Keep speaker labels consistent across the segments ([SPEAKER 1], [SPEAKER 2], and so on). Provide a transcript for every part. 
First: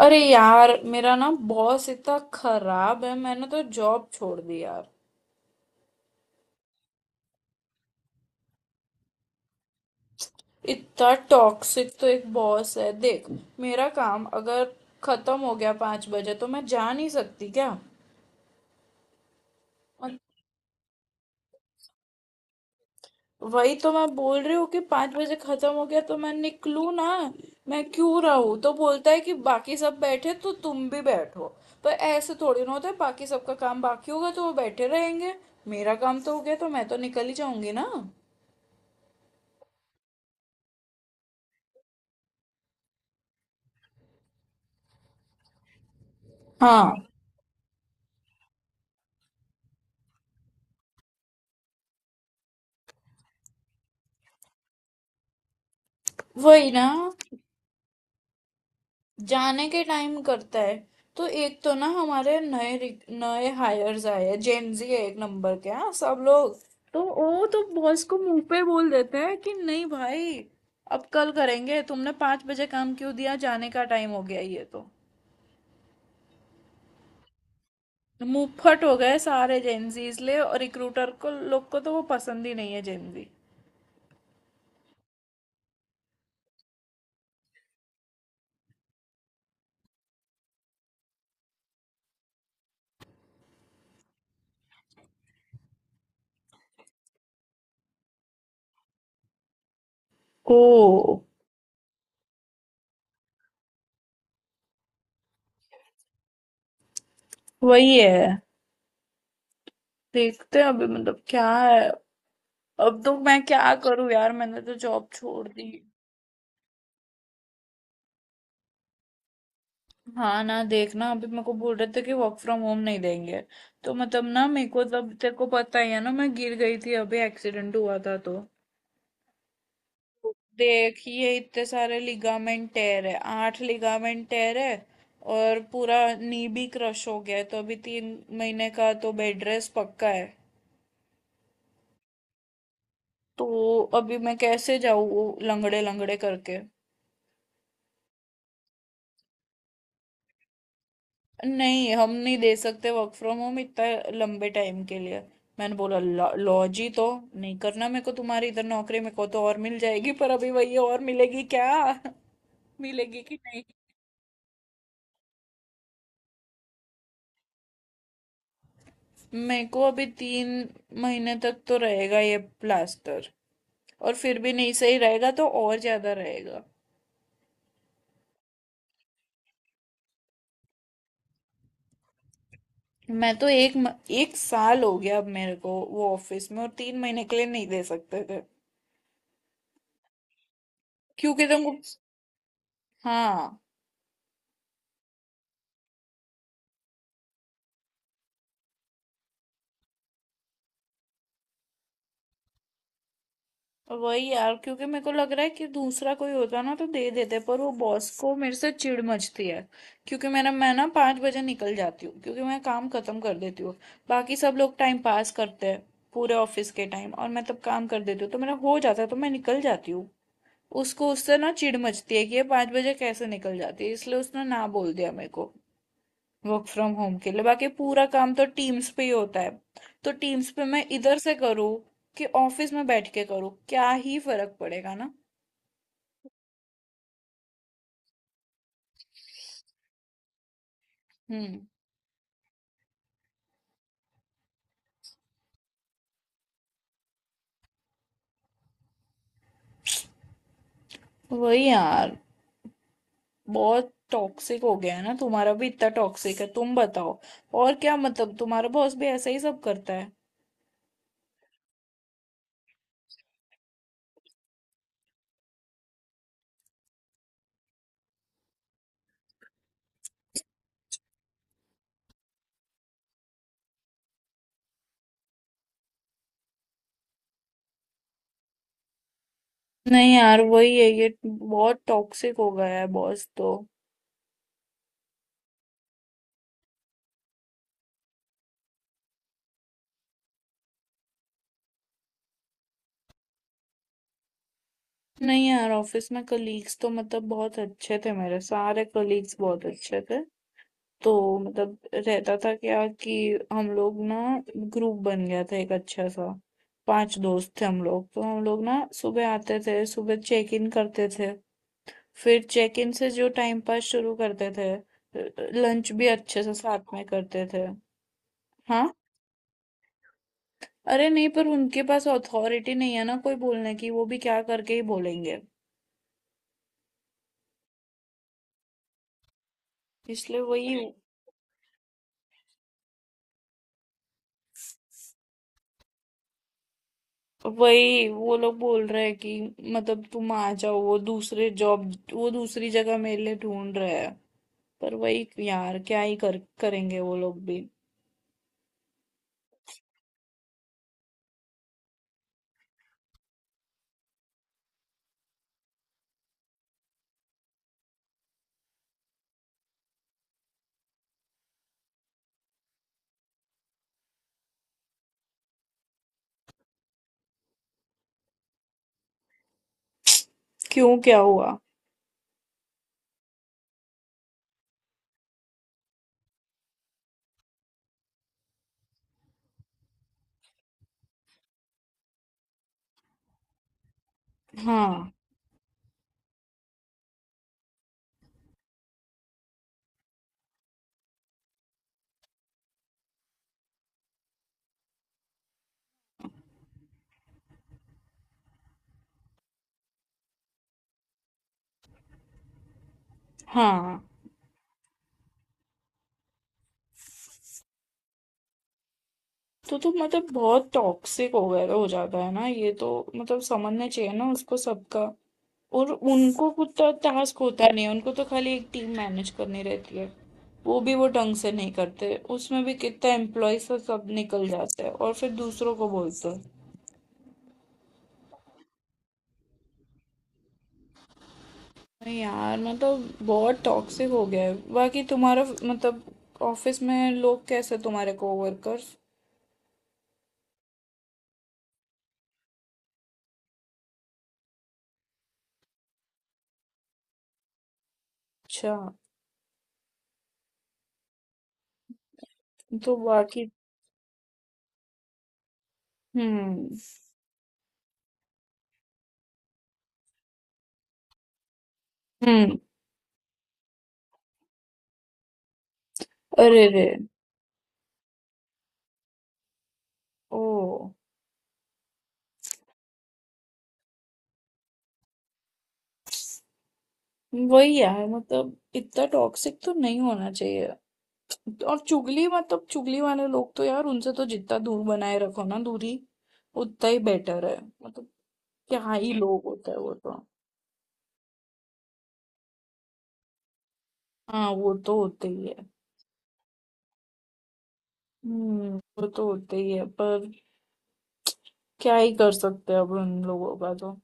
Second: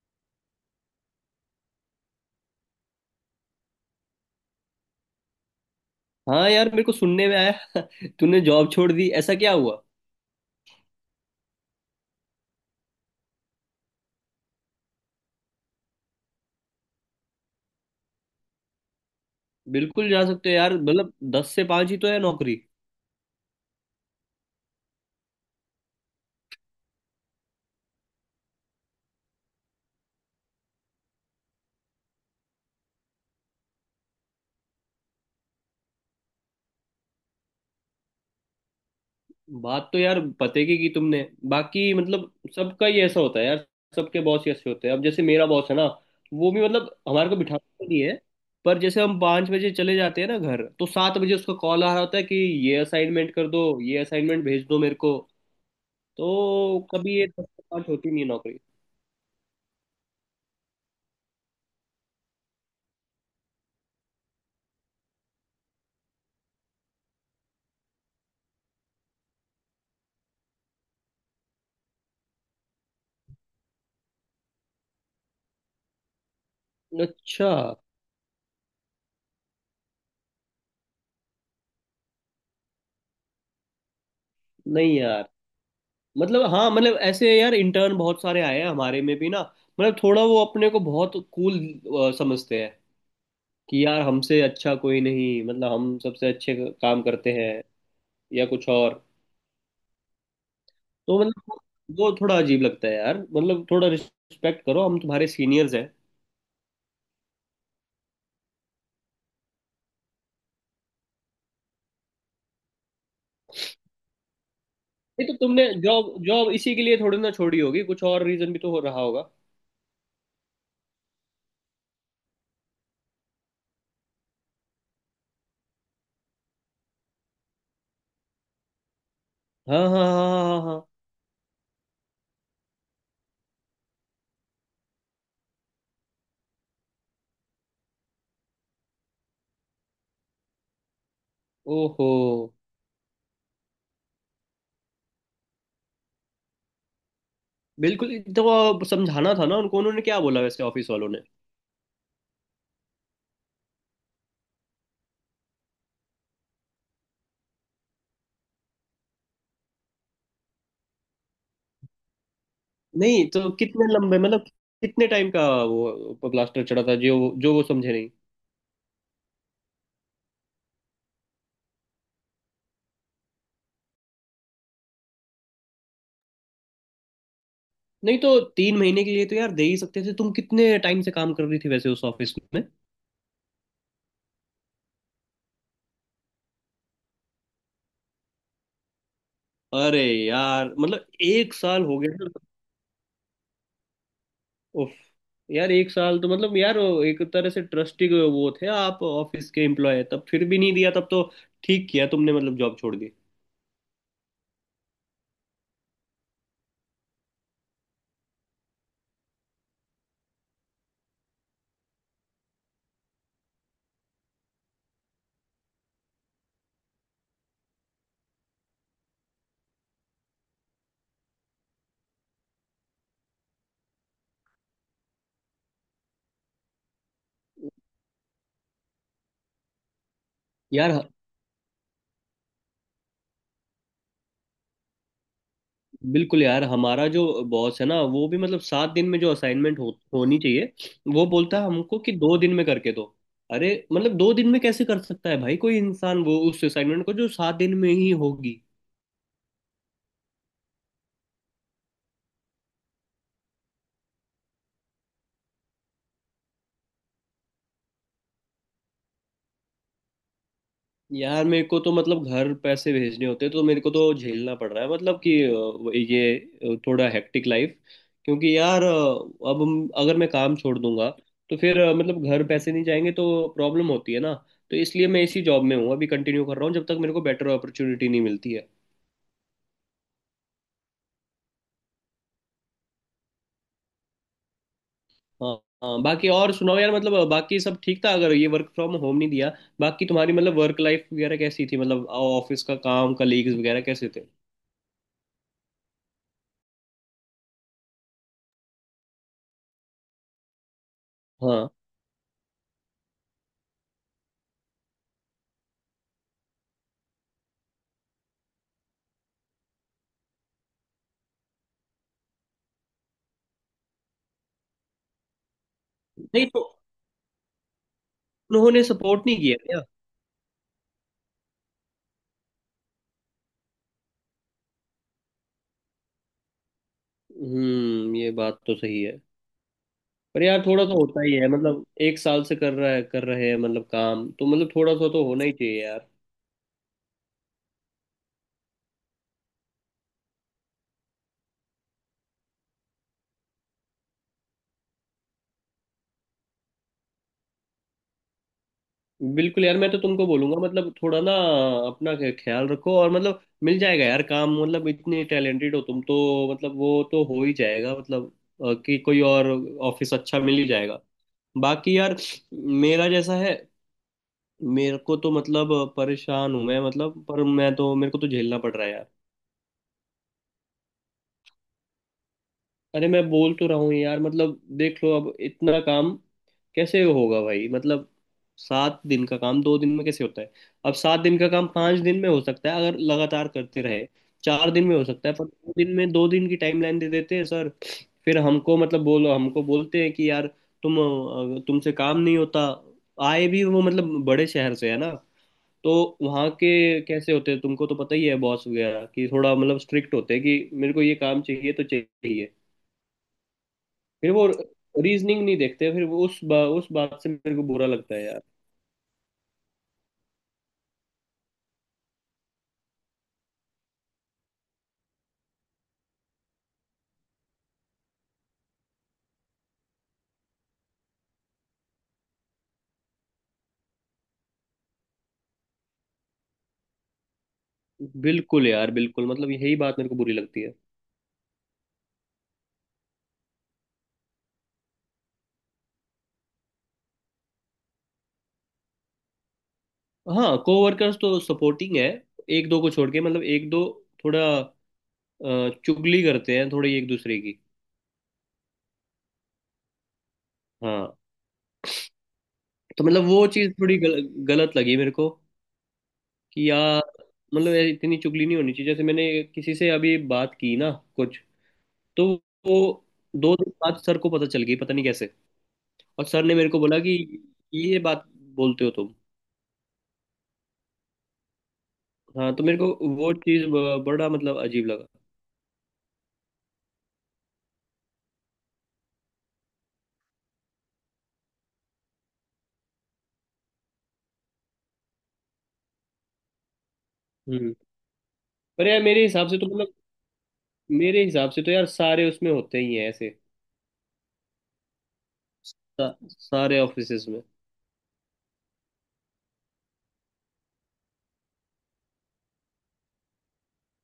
[SPEAKER 1] अरे यार, मेरा ना बॉस इतना खराब है। मैंने तो जॉब छोड़ दी यार।
[SPEAKER 2] हाँ यार, मेरे को सुनने में आया तूने जॉब छोड़ दी, ऐसा क्या हुआ?
[SPEAKER 1] इतना टॉक्सिक तो एक बॉस है, देख। मेरा काम अगर खत्म हो गया 5 बजे तो मैं जा नहीं सकती क्या?
[SPEAKER 2] बिल्कुल
[SPEAKER 1] और
[SPEAKER 2] जा सकते हो यार, मतलब 10 से 5 ही तो है नौकरी।
[SPEAKER 1] वही तो मैं बोल रही हूँ कि 5 बजे खत्म हो गया तो मैं निकलूँ ना। मैं क्यों रहूँ? तो बोलता है कि बाकी सब बैठे तो तुम भी बैठो। पर ऐसे थोड़ी ना होता है। बाकी सबका काम बाकी होगा तो वो बैठे रहेंगे। मेरा काम तो हो गया तो मैं तो निकल ही जाऊंगी ना।
[SPEAKER 2] बात तो यार पते की तुमने। बाकी मतलब सबका ही ऐसा होता है यार, सबके बॉस ही ऐसे होते हैं। अब जैसे मेरा बॉस है ना, वो भी मतलब
[SPEAKER 1] हाँ।
[SPEAKER 2] हमारे को बिठाता तो नहीं है, पर जैसे हम 5 बजे चले जाते हैं ना घर, तो 7 बजे उसका कॉल आ रहा होता है कि ये असाइनमेंट कर दो, ये असाइनमेंट भेज दो मेरे को।
[SPEAKER 1] वही
[SPEAKER 2] तो
[SPEAKER 1] ना,
[SPEAKER 2] कभी ये 10 से 5 होती नहीं है नौकरी।
[SPEAKER 1] जाने के टाइम करता है। तो एक तो ना हमारे नए नए हायर्स आए हैं, जेनजी है एक नंबर के, हाँ, सब लोग। तो वो तो बॉस को मुंह पे बोल देते हैं कि नहीं भाई, अब कल करेंगे। तुमने 5 बजे काम क्यों दिया? जाने का टाइम हो गया ये तो।
[SPEAKER 2] अच्छा।
[SPEAKER 1] मुंह फट हो गए सारे जेनजी इसलिए, और रिक्रूटर को लोग को तो वो पसंद ही नहीं है जेनजी।
[SPEAKER 2] नहीं यार मतलब, हाँ मतलब ऐसे यार, इंटर्न बहुत सारे आए हैं हमारे में भी ना। मतलब थोड़ा वो अपने को बहुत कूल समझते हैं कि यार हमसे अच्छा कोई नहीं, मतलब हम सबसे अच्छे काम करते हैं या कुछ और।
[SPEAKER 1] ओ,
[SPEAKER 2] तो मतलब वो थोड़ा अजीब लगता है यार, मतलब थोड़ा रिस्पेक्ट करो, हम तुम्हारे सीनियर्स हैं।
[SPEAKER 1] वही है। देखते हैं अभी, मतलब क्या है। अब तो मैं क्या करूं यार, मैंने तो जॉब
[SPEAKER 2] नहीं, तो
[SPEAKER 1] छोड़
[SPEAKER 2] तुमने
[SPEAKER 1] दी।
[SPEAKER 2] जॉब जॉब इसी के लिए थोड़ी ना छोड़ी होगी, कुछ और रीजन भी तो हो रहा होगा।
[SPEAKER 1] हाँ ना, देखना, अभी मेरे को बोल रहे थे कि वर्क फ्रॉम होम नहीं देंगे। तो मतलब ना मेरे को, तब तेरे को पता ही है ना, मैं गिर गई थी अभी, एक्सीडेंट हुआ था तो
[SPEAKER 2] हाँ हाँ हाँ हाँ हाँ हाँ।
[SPEAKER 1] देख, ये इतने सारे लिगामेंट टेयर है, आठ लिगामेंट टेयर है। और पूरा नी भी क्रश हो गया है, तो अभी 3 महीने का तो बेड रेस्ट पक्का है।
[SPEAKER 2] ओहो।
[SPEAKER 1] तो अभी मैं कैसे जाऊँ लंगड़े लंगड़े करके?
[SPEAKER 2] बिल्कुल। तो समझाना था ना उनको, उन्होंने क्या बोला वैसे ऑफिस वालों ने?
[SPEAKER 1] नहीं, हम नहीं दे सकते वर्क फ्रॉम होम इतना लंबे टाइम के लिए। मैंने बोला, लॉ जी, तो नहीं करना मेरे को तुम्हारी इधर नौकरी। मेरे को तो और मिल जाएगी, पर अभी वही, और मिलेगी क्या? मिलेगी
[SPEAKER 2] नहीं
[SPEAKER 1] कि
[SPEAKER 2] तो
[SPEAKER 1] नहीं।
[SPEAKER 2] कितने लंबे मतलब कितने टाइम का वो ब्लास्टर चढ़ा था, जो जो वो समझे नहीं?
[SPEAKER 1] मेरे को अभी 3 महीने तक तो रहेगा ये प्लास्टर। और फिर भी नहीं सही रहेगा तो और ज्यादा रहेगा।
[SPEAKER 2] नहीं तो 3 महीने के लिए तो यार दे ही सकते थे, तुम कितने टाइम से काम कर रही थी वैसे उस ऑफिस में?
[SPEAKER 1] मैं तो एक साल हो गया अब मेरे को वो ऑफिस में, और 3 महीने के लिए नहीं दे सकते थे?
[SPEAKER 2] अरे यार मतलब
[SPEAKER 1] क्योंकि
[SPEAKER 2] एक
[SPEAKER 1] तुमको।
[SPEAKER 2] साल हो गया ना।
[SPEAKER 1] हाँ।
[SPEAKER 2] उफ। यार एक साल तो मतलब यार वो एक तरह से ट्रस्टी वो थे आप ऑफिस के एम्प्लॉय, तब फिर भी नहीं दिया तब तो। ठीक किया तुमने, मतलब जॉब छोड़ दी
[SPEAKER 1] वही यार, क्योंकि मेरे को लग रहा है कि दूसरा कोई होता ना तो दे देते, पर वो बॉस को मेरे से चिढ़ मचती है। क्योंकि मेरा, मैं ना 5 बजे निकल जाती हूँ क्योंकि मैं काम खत्म कर देती हूँ। बाकी सब लोग टाइम पास करते हैं पूरे ऑफिस के टाइम, और मैं तब काम कर देती हूँ तो मेरा हो जाता है तो मैं निकल जाती हूँ। उसको उससे ना चिढ़ मचती है कि ये 5 बजे कैसे निकल जाती है। इसलिए उसने ना बोल दिया मेरे को वर्क फ्रॉम होम के लिए। बाकी पूरा काम तो टीम्स पे ही होता है। तो टीम्स पे मैं
[SPEAKER 2] यार।
[SPEAKER 1] इधर से करूँ कि ऑफिस में बैठ के करूँ, क्या ही फर्क पड़ेगा ना।
[SPEAKER 2] बिल्कुल यार, हमारा जो बॉस है ना वो भी मतलब 7 दिन में जो असाइनमेंट होनी चाहिए, वो बोलता
[SPEAKER 1] हम्म।
[SPEAKER 2] है हमको कि 2 दिन में करके दो। अरे, मतलब 2 दिन में कैसे कर सकता है भाई कोई इंसान, वो उस असाइनमेंट को जो 7 दिन में ही होगी।
[SPEAKER 1] वही यार, बहुत टॉक्सिक हो गया है ना। तुम्हारा भी इतना टॉक्सिक है? तुम बताओ और क्या, मतलब तुम्हारा बॉस भी ऐसा ही सब करता है?
[SPEAKER 2] यार मेरे को तो मतलब घर पैसे भेजने होते हैं तो मेरे को तो झेलना पड़ रहा है, मतलब कि थोड़ा हेक्टिक लाइफ। क्योंकि यार अब अगर मैं काम छोड़ दूंगा तो फिर मतलब घर पैसे नहीं जाएंगे तो प्रॉब्लम होती है ना। तो इसलिए मैं इसी जॉब में हूँ, अभी कंटिन्यू कर रहा हूँ जब तक मेरे को बेटर अपॉर्चुनिटी नहीं मिलती है।
[SPEAKER 1] नहीं यार, वही है, ये बहुत टॉक्सिक हो गया है बॉस तो।
[SPEAKER 2] हाँ। हाँ, बाकी और सुनाओ यार, मतलब बाकी सब ठीक था अगर ये वर्क फ्रॉम होम नहीं दिया। बाकी तुम्हारी मतलब वर्क लाइफ वगैरह कैसी थी, मतलब ऑफिस का काम, कलीग्स वगैरह कैसे थे?
[SPEAKER 1] नहीं यार, ऑफिस में कलीग्स तो मतलब बहुत अच्छे थे। मेरे सारे कलीग्स बहुत अच्छे थे। तो
[SPEAKER 2] हाँ।
[SPEAKER 1] मतलब रहता था क्या कि हम लोग ना, ग्रुप बन गया था एक अच्छा सा। पांच दोस्त थे हम लोग, तो हम लोग ना सुबह आते थे, सुबह चेक इन करते थे। फिर चेक इन से जो टाइम पास शुरू करते थे, लंच भी अच्छे
[SPEAKER 2] नहीं,
[SPEAKER 1] से
[SPEAKER 2] तो
[SPEAKER 1] साथ में करते थे।
[SPEAKER 2] उन्होंने
[SPEAKER 1] हाँ।
[SPEAKER 2] सपोर्ट नहीं किया?
[SPEAKER 1] अरे नहीं, पर उनके पास अथॉरिटी नहीं है ना कोई बोलने की, वो भी क्या करके ही बोलेंगे।
[SPEAKER 2] हम्म, ये बात तो सही है।
[SPEAKER 1] इसलिए
[SPEAKER 2] पर यार
[SPEAKER 1] वही।
[SPEAKER 2] थोड़ा सा होता ही है, मतलब एक साल से कर रहा है कर रहे हैं, मतलब काम तो मतलब थोड़ा सा तो होना ही चाहिए यार।
[SPEAKER 1] वही वो लोग बोल रहे हैं कि मतलब तुम आ जाओ, वो दूसरे जॉब, वो दूसरी जगह मेरे लिए ढूंढ रहे हैं। पर वही यार, क्या ही कर करेंगे वो लोग भी।
[SPEAKER 2] बिल्कुल यार, मैं तो तुमको बोलूंगा मतलब थोड़ा ना अपना ख्याल रखो, और मतलब मिल जाएगा यार काम, मतलब इतने टैलेंटेड हो तुम तो मतलब वो तो हो ही जाएगा, मतलब कि कोई और ऑफिस अच्छा मिल ही जाएगा। बाकी यार मेरा जैसा है, मेरे को तो मतलब परेशान हूं मैं, मतलब पर मैं तो मेरे को तो झेलना पड़ रहा है यार।
[SPEAKER 1] क्यों, क्या हुआ?
[SPEAKER 2] अरे, मैं बोल तो रहा हूँ यार, मतलब देख लो अब इतना काम कैसे होगा भाई, मतलब 7 दिन का काम 2 दिन में कैसे होता है? अब 7 दिन का काम 5 दिन में हो सकता है अगर लगातार करते रहे, 4 दिन में हो
[SPEAKER 1] हाँ,
[SPEAKER 2] सकता है, पर 2 दिन में, 2 दिन की टाइमलाइन दे देते हैं सर। फिर हमको मतलब बोलो हमको बोलते हैं कि यार तुम तुमसे काम नहीं होता। आए भी वो मतलब बड़े शहर से है ना, तो वहाँ के कैसे होते हैं तुमको तो पता ही है, बॉस वगैरह कि थोड़ा मतलब स्ट्रिक्ट होते हैं कि मेरे को ये काम चाहिए तो चाहिए।
[SPEAKER 1] हाँ।
[SPEAKER 2] फिर वो रीजनिंग नहीं देखते, फिर वो उस बात से मेरे को बुरा लगता है यार।
[SPEAKER 1] तो मतलब बहुत टॉक्सिक हो गया, हो जाता है ना ये तो। मतलब समझना चाहिए ना उसको सबका। और उनको खुद तो टास्क होता नहीं है, उनको तो खाली एक टीम मैनेज करनी रहती है। वो भी वो ढंग से नहीं करते, उसमें भी कितना एम्प्लॉयज सब निकल जाते हैं और फिर दूसरों को बोलते हैं।
[SPEAKER 2] बिल्कुल यार बिल्कुल, मतलब यही बात मेरे को बुरी लगती है।
[SPEAKER 1] नहीं यार, मतलब बहुत टॉक्सिक हो गया है। बाकी तुम्हारा मतलब ऑफिस में लोग कैसे, तुम्हारे कोवर्कर्स?
[SPEAKER 2] हाँ, कोवर्कर्स तो सपोर्टिंग है, एक दो को छोड़ के, मतलब एक दो थोड़ा चुगली करते हैं थोड़ी एक दूसरे की।
[SPEAKER 1] अच्छा।
[SPEAKER 2] हाँ,
[SPEAKER 1] तो
[SPEAKER 2] तो मतलब वो
[SPEAKER 1] बाकी।
[SPEAKER 2] चीज़ थोड़ी गलत लगी मेरे को
[SPEAKER 1] हम्म।
[SPEAKER 2] कि यार, मतलब यार इतनी चुगली नहीं होनी चाहिए। जैसे मैंने किसी से अभी बात की ना कुछ, तो
[SPEAKER 1] हम्म।
[SPEAKER 2] वो 2 दिन बाद सर को पता चल गई, पता नहीं कैसे, और सर ने
[SPEAKER 1] अरे
[SPEAKER 2] मेरे को
[SPEAKER 1] रे।
[SPEAKER 2] बोला कि ये बात बोलते हो तुम।
[SPEAKER 1] ओ।
[SPEAKER 2] हाँ, तो मेरे को वो चीज बड़ा मतलब अजीब लगा।
[SPEAKER 1] वही है, मतलब इतना टॉक्सिक तो नहीं होना चाहिए। और चुगली, मतलब चुगली वाले लोग तो यार, उनसे तो जितना दूर बनाए रखो ना दूरी, उतना ही बेटर है।
[SPEAKER 2] हम्म।
[SPEAKER 1] मतलब
[SPEAKER 2] पर
[SPEAKER 1] क्या
[SPEAKER 2] यार
[SPEAKER 1] ही लोग होता है वो तो।
[SPEAKER 2] मेरे हिसाब से तो यार सारे उसमें होते ही हैं ऐसे,
[SPEAKER 1] हाँ, वो तो होते ही है।
[SPEAKER 2] सारे ऑफिसेज में।
[SPEAKER 1] हम्म। वो तो होते ही है, पर क्या ही कर सकते हैं अब उन लोगों का तो।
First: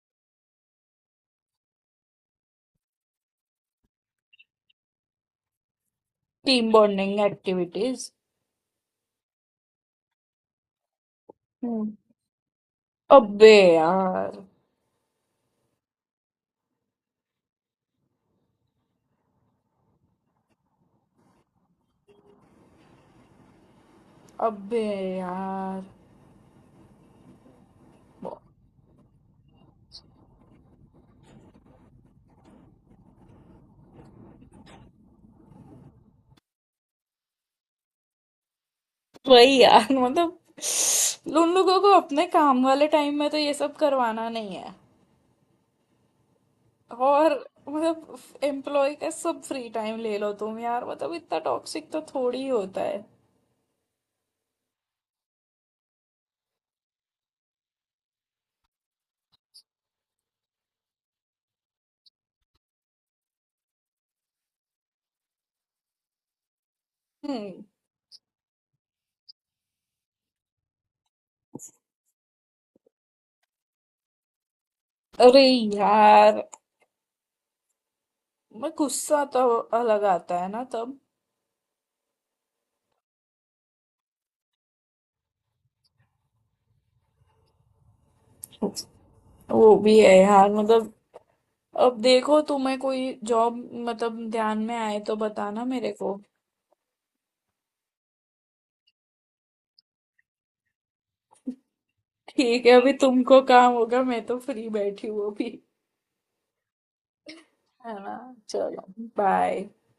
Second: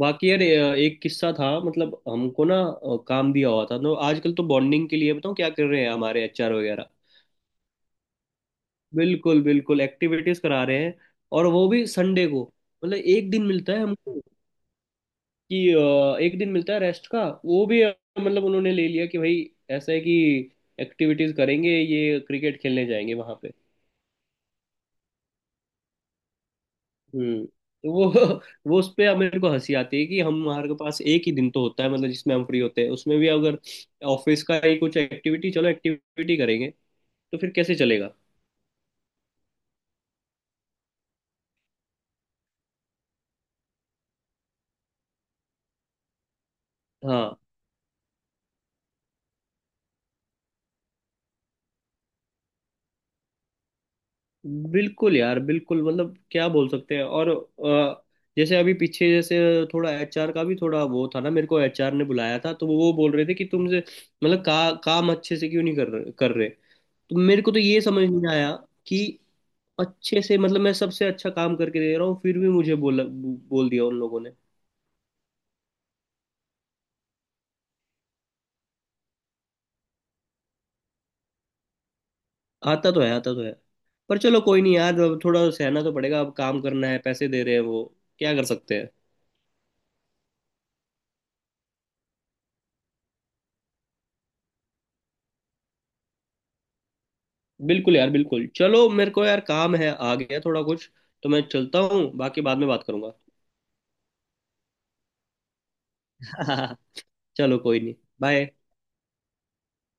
[SPEAKER 2] बाकी यार एक किस्सा था, मतलब हमको ना काम दिया हुआ था। तो आजकल तो बॉन्डिंग के लिए बताऊँ क्या कर रहे हैं हमारे एचआर
[SPEAKER 1] टीम
[SPEAKER 2] वगैरह?
[SPEAKER 1] Bonding activities.
[SPEAKER 2] बिल्कुल बिल्कुल एक्टिविटीज करा रहे हैं, और वो भी
[SPEAKER 1] हम्म।
[SPEAKER 2] संडे को। मतलब एक दिन
[SPEAKER 1] अबे
[SPEAKER 2] मिलता है हमको
[SPEAKER 1] यार।
[SPEAKER 2] कि एक दिन मिलता है रेस्ट का, वो भी मतलब उन्होंने ले लिया कि भाई ऐसा है कि एक्टिविटीज करेंगे, ये क्रिकेट खेलने जाएंगे वहां पे।
[SPEAKER 1] अबे यार।
[SPEAKER 2] हम्म। तो वो
[SPEAKER 1] बहुत-
[SPEAKER 2] वो उस पे अब मेरे को हंसी आती है कि हम हमारे पास एक ही दिन तो होता है, मतलब जिसमें हम फ्री होते हैं, उसमें भी अगर ऑफिस का ही कुछ एक्टिविटी, चलो एक्टिविटी करेंगे, तो फिर कैसे चलेगा?
[SPEAKER 1] वही यार, मतलब उन लोगों को अपने काम वाले टाइम में तो ये सब करवाना नहीं है। और
[SPEAKER 2] हाँ
[SPEAKER 1] मतलब एम्प्लॉय का सब फ्री टाइम ले लो तुम, यार मतलब इतना टॉक्सिक तो थोड़ी ही होता है।
[SPEAKER 2] बिल्कुल यार बिल्कुल, मतलब क्या बोल सकते हैं? और जैसे अभी पीछे जैसे, थोड़ा एचआर का भी थोड़ा वो था ना, मेरे को एचआर ने बुलाया था, तो वो बोल रहे थे कि तुमसे मतलब काम अच्छे से क्यों नहीं कर रहे। तो मेरे को तो
[SPEAKER 1] हम्म।
[SPEAKER 2] ये समझ नहीं आया कि अच्छे से, मतलब मैं सबसे अच्छा काम करके दे रहा हूँ फिर भी मुझे बोल दिया उन लोगों ने।
[SPEAKER 1] अरे यार, मैं गुस्सा तो अलग आता है ना तब।
[SPEAKER 2] आता तो है, आता तो है, पर चलो कोई नहीं यार, अब थोड़ा सहना तो पड़ेगा, अब काम करना है, पैसे दे रहे हैं वो, क्या कर सकते हैं।
[SPEAKER 1] वो भी है यार। मतलब अब देखो, तुम्हें कोई जॉब मतलब ध्यान में आए तो बताना मेरे को।
[SPEAKER 2] बिल्कुल यार बिल्कुल, चलो मेरे को यार काम है आ गया थोड़ा कुछ, तो मैं चलता हूँ, बाकी बाद
[SPEAKER 1] ठीक
[SPEAKER 2] में
[SPEAKER 1] है,
[SPEAKER 2] बात
[SPEAKER 1] अभी
[SPEAKER 2] करूंगा।
[SPEAKER 1] तुमको काम होगा, मैं तो फ्री बैठी हूँ अभी,
[SPEAKER 2] चलो, कोई
[SPEAKER 1] है
[SPEAKER 2] नहीं।
[SPEAKER 1] ना।
[SPEAKER 2] बाय।
[SPEAKER 1] चलो, बाय।